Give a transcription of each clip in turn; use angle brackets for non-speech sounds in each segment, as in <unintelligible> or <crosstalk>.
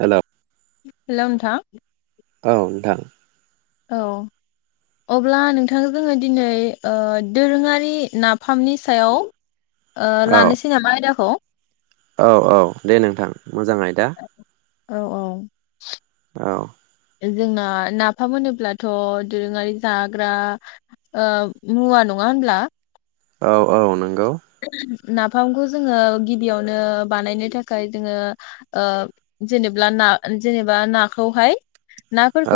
Hello hello नोंथां। औ नोंथां। औ अब्ला नोंथां जोङो दिनै ओ दोरोङारि नाफामनि सायाव ओ औ लानोसै नामा आयदाखौ। औ औ दे नोंथां मोजाङै दा औ औ औ। जोंना नाफाम मोनोब्लाथ दोरोङारि जाग्रा ओ मुवा नङा होनब्ला। औ औ नों गौ। नाफामखौ जोङो गिबियावनो बानायनो थाखाय जोङो ओ जेनेबा ना जेनेबा नाखौहाय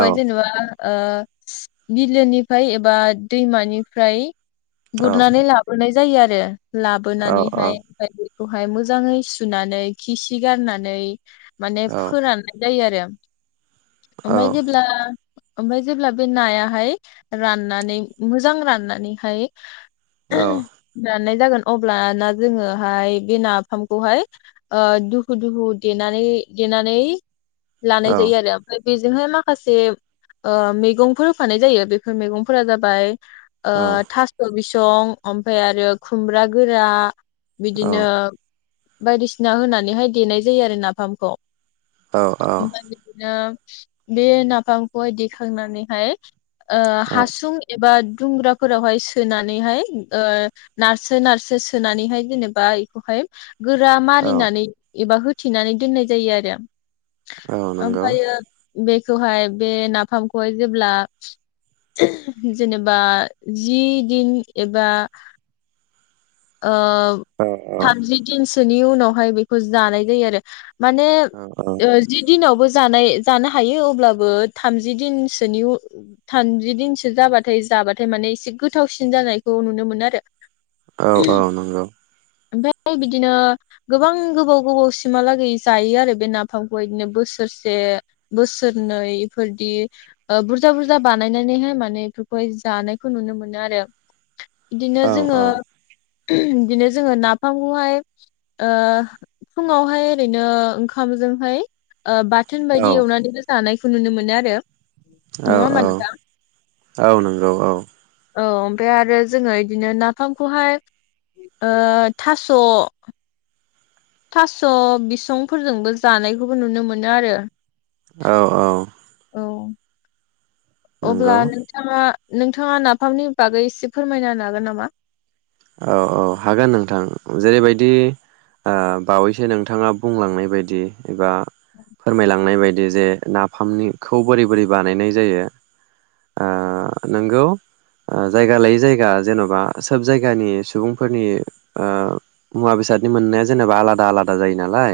औ जेनेबा ओ बिलोनिफ्राय एबा दैमानिफ्राय औ गुरनानै लाबोनाय जायो आरो औ औ लाबोनानैहाय बिबायदि खौहाय मोजाङै सुनानै खि सि गारनानै माने औ फोराननाय जायो आरो उम औ ओमफाय जेब्ला ओमफ्राय जेब्ला बे नायाहाय राननानै मोजां राननानैहाय औ राननाय जागोन अब्लाना जोङोहाय बे नाफामखौहाय ओ दुखु दुखु देनानै देनानै लानाय जायो आरो ओमफाय बेजोंहाय माखासे ओ मैगंफोर होफानाय जायो बेफोर मैगंफोरा जाबाय ओ थास बिसं दं ओमफाय आरो खुमब्रा गोरा बिदिनो बायदिसिना होनानैहाय देनाय जायो आरो नाफामखौ। औ औ ओमफाय बिदिनो बे नाफामखौहाय देखांनानैहाय ओ हासुं एबा दुंग्राफोरावहाय सोनानैहाय ओ नारसो नारसो सोनानैहाय जेनेबा बेखौहाय गोरा औ मारिनानै एबा होथिनानै दोननाय जायो आरो औ नंगौ ओमफायो बे बेखौहाय बे नाफामखौहाय जेब्ला जेनेबा जि दिन एबा ओ औ औ थामजि दिनसो नि उनावहाय बेखौ जानाय जायो आरो माने जि दिनावबो जानाय जानो हायो अब्लाबो थामजि दिनसोनि थामजि दिनसो जाबाथाय जाबाथाय माने एसे गोथावसिन जानायखौ नुनो मोनो आरो औ औ नंगौ बिदिनो गोबां गोबाव गोबाव सिमहालागै जायो आरो बे नाफामखौहाय बिदिनो बोसोरसे बोसोरनै इफोरदि बुरजा बुरजा बानायनानैहाय माने बेफोरखौहाय जानायखौ नुनो मोनो आरो बिदिनो औ जोङो बिदिनो जोङो नाफामखौहाय ओ फुङावहाय ओरैनो ओंखामजोंहाय ओ बाथोन औ बायदि एवनानैबो जानाय खौ नुनो मोनो आरो औ नङा होमबा नोंथां औ औ नंगौ औ औ ओमफ्राय आरो जोङो इदिनो नाफामखौहाय ओ थास' थास' बिसंफोरजोंबो जानायखौबो नुनो मोनो आरो औ औ औ अब्ला नंगौ नोंथाङा नोंथाङा नाफामनि बागै एसे फोरमायना होनो हागोन नामा औ औ हागोन नोंथां जेरैबायदि ओ बावैसो नोंथाङा बुंलांनाय बायदि एबा फोरमायलांनाय बाय बे जे नाफामनि खौ बोरै बोरै बानायनाय जायो ओ नंगौ जायगा लायि जायगा जेनबा सोब जा गानि सुबुंफोरनि ओ मुवा बेसादनि मोननाया जेनेबा आलादा आलादा जायो नालाय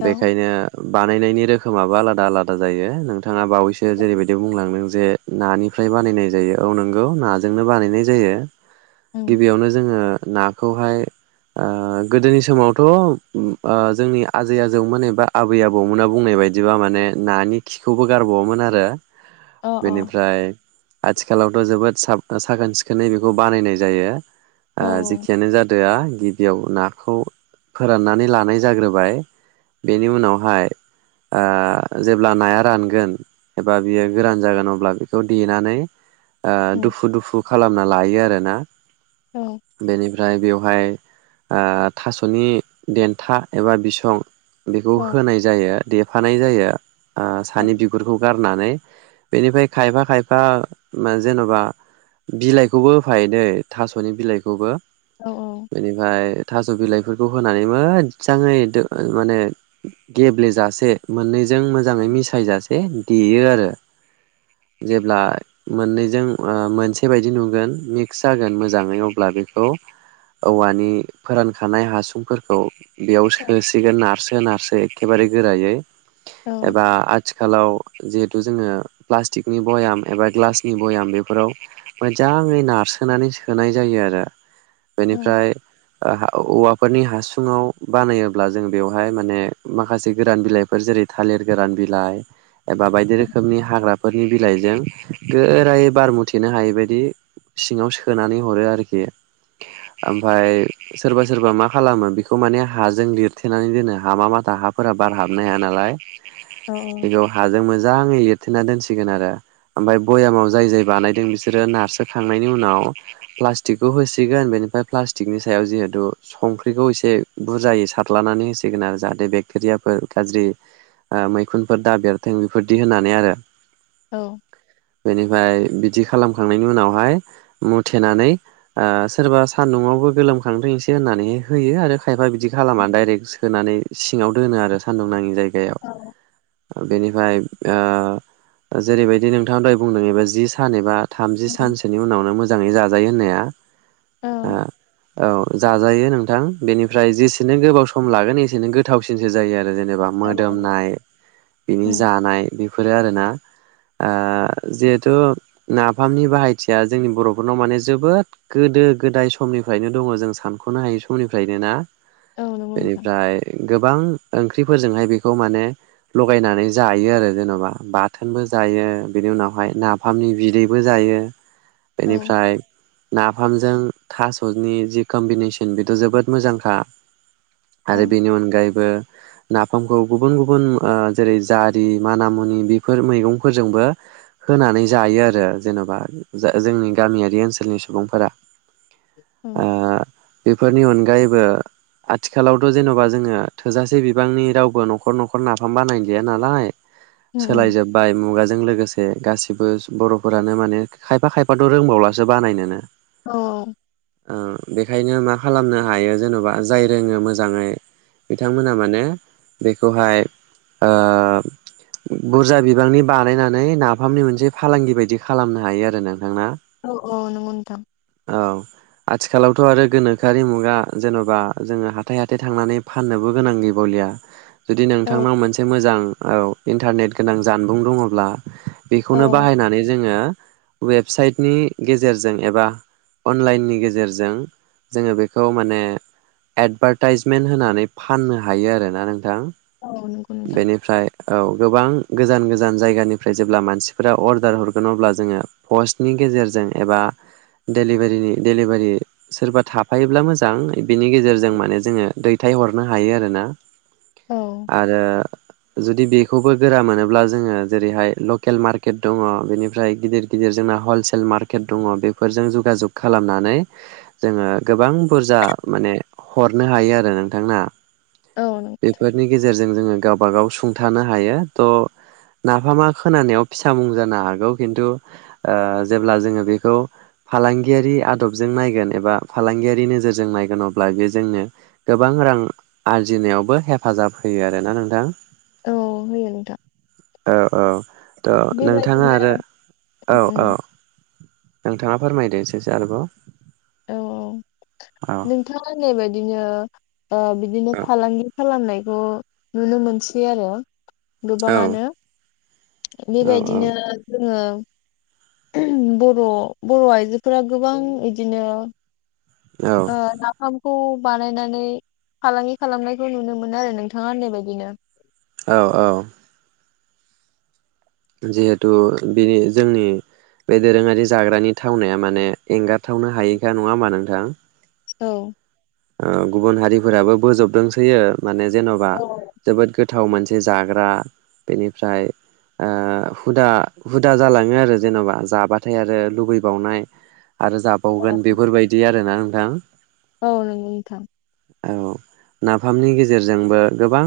औ बेखायनो बा नायनायनि रोखोमाबो आलादा आलादा जायो नों थाङा बावैसो जेरैबायदि बुंलांदों जे नानिफ्राय बानायनाय जायो, औ नोंगौ नाजोंनो बानायनाय जायो। उम गिबियावनो जोङो। नाखौहाय, ओ गोदोनि समावथ' जोंनि आजै आजौमोन एबा आबै आबौमोना बुंनाय बदिबा माने नानि खिखौबो गारबाववामोन आरो। अ बेनिफ्राय आथिखालावथ' जोबोद सा साखोन सिखोनै बेखौ बानायनाय जायो। औ जेखियानो जादोआ गिबियाव नाखौ फोराननानै लानाय जाग्रोबाय, बेनि उनावहाय ओ जेब्ला नाया रानगोन एबा बियो गोरान जागोन अब्ला बेखौ देनानै ओ उम दुफु दुफु। खालामना लायो आरोना। औ बेनि ओमफ्राय बेवहाय ओ थास'नि देन्था एबा बिसं। बेखौ औ होनाय जायो। देफानाय जायो। ओ औ सानि बिगुरखौ गार नानै, बिनिफ्राय खायफा खायफा मा जेनेबा बिलाइखौबो होफायोदै थास' फोरनि बिलाइखौबो औ बेनिफाय थास' बिलाइफोरखौ होनानै मोजांङै, दो माने गेब्लेजासे मोननैजों मोजांङै मिसायजासे देयो आरो जेब्ला मोननैजों ओ मोनसे बायदि नुगोन मिक्स जागोनो, मोजांङै अब्ला बेखौ औवानि फोरानखानाय हासुंफोरखौ बेयाव सोसिगोन नारसो नारसो एखेबारे गोरायै औ एबा आ आथिखालाव जिहेथु जोंङो प्लास्टिकनि ब'याम एबा ग्लासनि ब'याम बेफोराव मोजांङै नारसोनानै सोनाय जायो आरो। बेनिफ्राय औवाफोरनि हासुङाव बानायोब्ला जों बेवहाय माने, माखासे गोरान बिलाइफोर जेरै थालिर गोरान बिलाइ एबा बायदि रोखोमनि हाग्रा होरनि बिलाइजों गोरायै बारमुथेनो हायैबायायदि, सिंगाव सोनानै हरो आरोखि, ओमफाय सोरबा सोरबा मा खालामो बेखौ माने हाजों लिरथेनानै दोनो हा मा माथा हाफोरा बार हाबनो हाया नालाय। औ बेखौ हाजों मोजांङै। होथेना दोनसिगोन आरो, ओमफय भ'यामाव जाय जाय बानायदों बिसोरो नारसोखांनायनि उनाव प्लास्टिकखौ होसिगोन, बेनिफ्राय प्लास्टिकनि सायाव जिहेथु संख्रिखौ एसे बुरजायै सारलानानै होसिगोन आरो। जाहाथे बेक्टेरियाफोर गाज्रि मैखुनफोर दाबरथों बेफोरदि होनानै आरो। औ बेनिफाय बिदि खालामखांनायनि उनावहाय मुथेनानै ओ सोरबा सान्दुंआव गोलोमखांथोंसै होननानै होयो आरो। खायफा बिदि खालामा दाइरेक्ट होनानै सिङाव दोनो आरो सान्दुं नाङि जायगायाव औ जायगायाव बेनिफ्राय ओ जेरैबायदि नोंथां द'हाय बुंनाय एबा जि सान एबा थामजि सानसोनि उनावनो मोजां जाजायो होननाया <unintelligible> औ जाजायो नोंथां बेनिफ्राय जेसेनो गोबाव सम लागोन एसेनो गोथावसिनसो जायो आरो जे जेनेबा मोदोमनाय बिनि उम जानाय बेफोरो आरो ना। ओ जिहेथु नाफामनि बाहायथिया जोंनि बर' खुनु माने जोबोद गोदो गोदाय समनिफ्रायनो दंङ जों सानख'नो हायै समनिफ्रायनो ना? औ नंगौ नोंथां बेनिफ्राय गोबां। ओंख्रिफोरजोंहाय बेखौ माने लगायनानै जायो आरो जेन'बा बाथोनबो जायो बेनि उनावहाय नाफामनि बिदैबो जायो,। औ बेनिफ्राय ना नाफामजों थास'नि जि कम्बिनेसन बेथ' जोबोद मोजांखा। औ आरो उम बेनि अनगायैबो नाफामखौ गुबुन गुबुन ओ जेरै जारि, माना-मुनि बेफोर मैगंफोरजोंबो होनानै जायो आरो जेन'बा ज जोंनि गामियारि ओनसोलनि सुबुंफोरा। ओं। ओ बेफोरनि अनगायैबो आथिखालावथ' जेन'बा जोङो थोजासे बिबांनि रावबो न'खर न'खर नाफाम बानाय गैया नालाय उम उम सोलायजोबबाय मुगाजों लोगोसे। जे गासिबोस बर'फोरानो माने खायफा खायफ फाथ' रोंबावलासो बानायनोनो। औ ओं बेख ओंखायनो मा खालामनो हायो जेन'बा जाय रोङो मोजाङै बिथांमोना माने बेखौहाय ओ बुरजा बिबांनि बानायनानै नाफामनि मोनसे फालांगि बायदि खालामनो हायो आरो नों। औ औ नोंगौ नोंथां। औ आथिखालावथ' आरो गोनोखोआरि मुगा जेन'बा जोङो हाथाइ हाथाइ थांनानै फाननोबो गोनां गैबावलिया। जुदि औ नोंथांनाव मोनसे मोजां औ इन्टारनेट गोनां जानबुं दङब्ला औ बेखौनो बाहायनानै जोङो वेबसाइटनि गेजेरजों एबा अनलाइननि गेजेरजों जोङो बेखौ माने एडभारटाइजमेन्ट होनानै फाननो हायो आरोना नोंथां। औ नंगौ नोंथां बेनिफ्राय औ गोबां गोजान गोजान जायगानिफ्राय जेब्ला मानसिफोरा अर्डार हरगोन अब्ला जोङो पस्टनि गेजेरजों एबा डेलिभारिनि डेलिभारि सोरबा थाफायोब्ला मोजां बिनि गेजेरजों माने जोङो दैथायहरनो हायो आरोना। औ। आरो जुदि बेखौबो गोरा मोनोब्ला जोङो जेरैहाय लकेल मार्केट दङ बेनिफ्राय गिदिर गिदिर जोंना हलसेल मार्केट दङ बेफोरजों जगाजग खालामनानै जोङो गोबां बुरजा माने हरनो हायो आरो नोंथांना। औ बेेफोरनि जों जोङो गावबा-गाव सुंथानो हायो थह नाफामा खोनानायाव फिसा मुं जानो हागौ खिन्थु ओ जेब्ला जोङो बेखौ फालांगियारि आदबजों नायगोन एबा फालांगियारि नोजोरजों नायगोन अब्ला बे जोंनो गोबां रां आरजिनायावबो हेफाजाब होयो आरोना नोंथां। औ होयो नोंथां। औ औ। थ' नोंथाङा बेबायदिनो आरो औ उम औ। नोंथाङा फोरमायदो एसेसो आरोबाव। औ औ नोंथाङा होननाय बायदिनो ओ बिदिनो फालांगि खालामनायखौ नुनो मोनसै आरो। औ गोबाङानो औ बेबायदिनो जोङो बर' बर' आइजोफोरा गोबां इदिनो औ ओ नाफाम खौ बानायनानै फालांगि खालामनायखौ नुनो मोनो आरो नोंथाङा होननाय बायदिनो। औ औ। जिहेथु बिनि जोंनि बे दोरोङारि जाग्रानि थावनाया माने एंगार थावनो हायैखा नङा होनबा नों थां। औ। ओ गुबुन हारिफोराबो बोजबदोंसोयो। माने जेन'बा औ जोबोद गोथ गोथाव मोनसे जाग्रा बेनिफ्राय ओ हुदा हुदा जालाङो आरो जेन'बा जाबाथाय आरो लुबैबावनाय। आरो जाबावगोन बेफोरबायदि आरो ना। नोंथां। औ नंगौ नोंथां। औ नाफामनि गेजेरजोंबो गोबां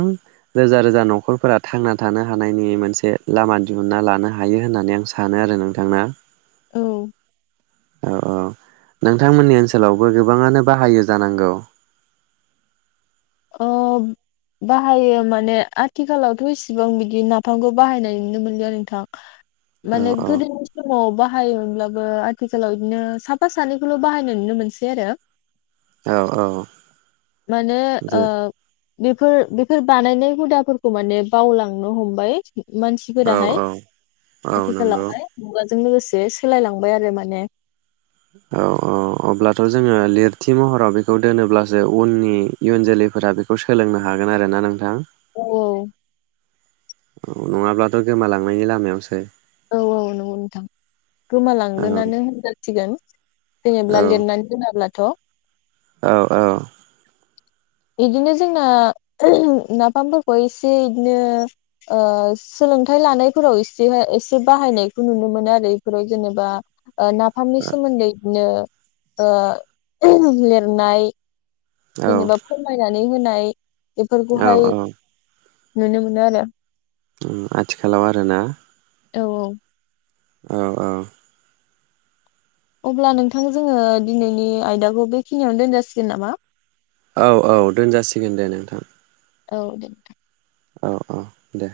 रोजा रोजा न'खरफोरा थांना थानो हानायनि मोनसे लामा दिहुनन्ना लानो हायो होननानै आं सानो आरो नोंथां ना। औ औ औ नोंथांमोननि ओनसोलावबो गोबाङानो बाहायो जानांगौ। ओ बाहायो माने आथिखालावथ' इसिबां बिदि नाफामखौ बाहायनाय नुनो मोनलिया आरो नोंथां। औ माने औ गोदोनि समावबा बाहायोमोनब्लाबो आथिखालाव बिदिनो साफा सानैखौल' बाहायनाय नुनो मोनसै आरो। औ औ। माने ओ जे बेफोर बेफोर बानायनाय हुदाफोरखौ माने बावलांनो हमबाय। औ मानसिफोराहाय औ औ नंगौ आथिखालावहाय <unintelligible> जों लोगोसे सोलायलांबाय आरो माने। औ औ अब्लाथ' जोङो लिरथि महराव बेखौ दोनोब्लासो उननि इयुन जोलैफोरा बेखौ सोलोंनो हागोन आरोना नोंथां। औ। औ नङाब्लाथ' गोमालांनायनि लामायावसै औ औ नंगौ नोंथां औ गोमालांगोनानो होनजासिगोन जेनेब्ला लिरनानै दोनाब्लाथ' औ औ इदिनो जोंना नाफामफोरखौ एसे बिदिनो सोलोंथाइ लानायफोराव एसे एसे बाहायनायखौ नुनो मोनो आरो इफोराव जेनेबा ओ नाफामनि सोमोन्दै बिदिनो ओ लिरनाय औ जेनेबा फोरमायनानै नानै होनाय औ बेफोरखौहाय औ नुनो मोनो आरो आथिखालाव आरोना औ औ औ औ अब्ला नोंथां जोङो दिनैनि आयदाखौ बेखिनियावनो दोनजासिगोन नामा औ औ दोनजासिगोन दे नोंथां औ दे औ औ दे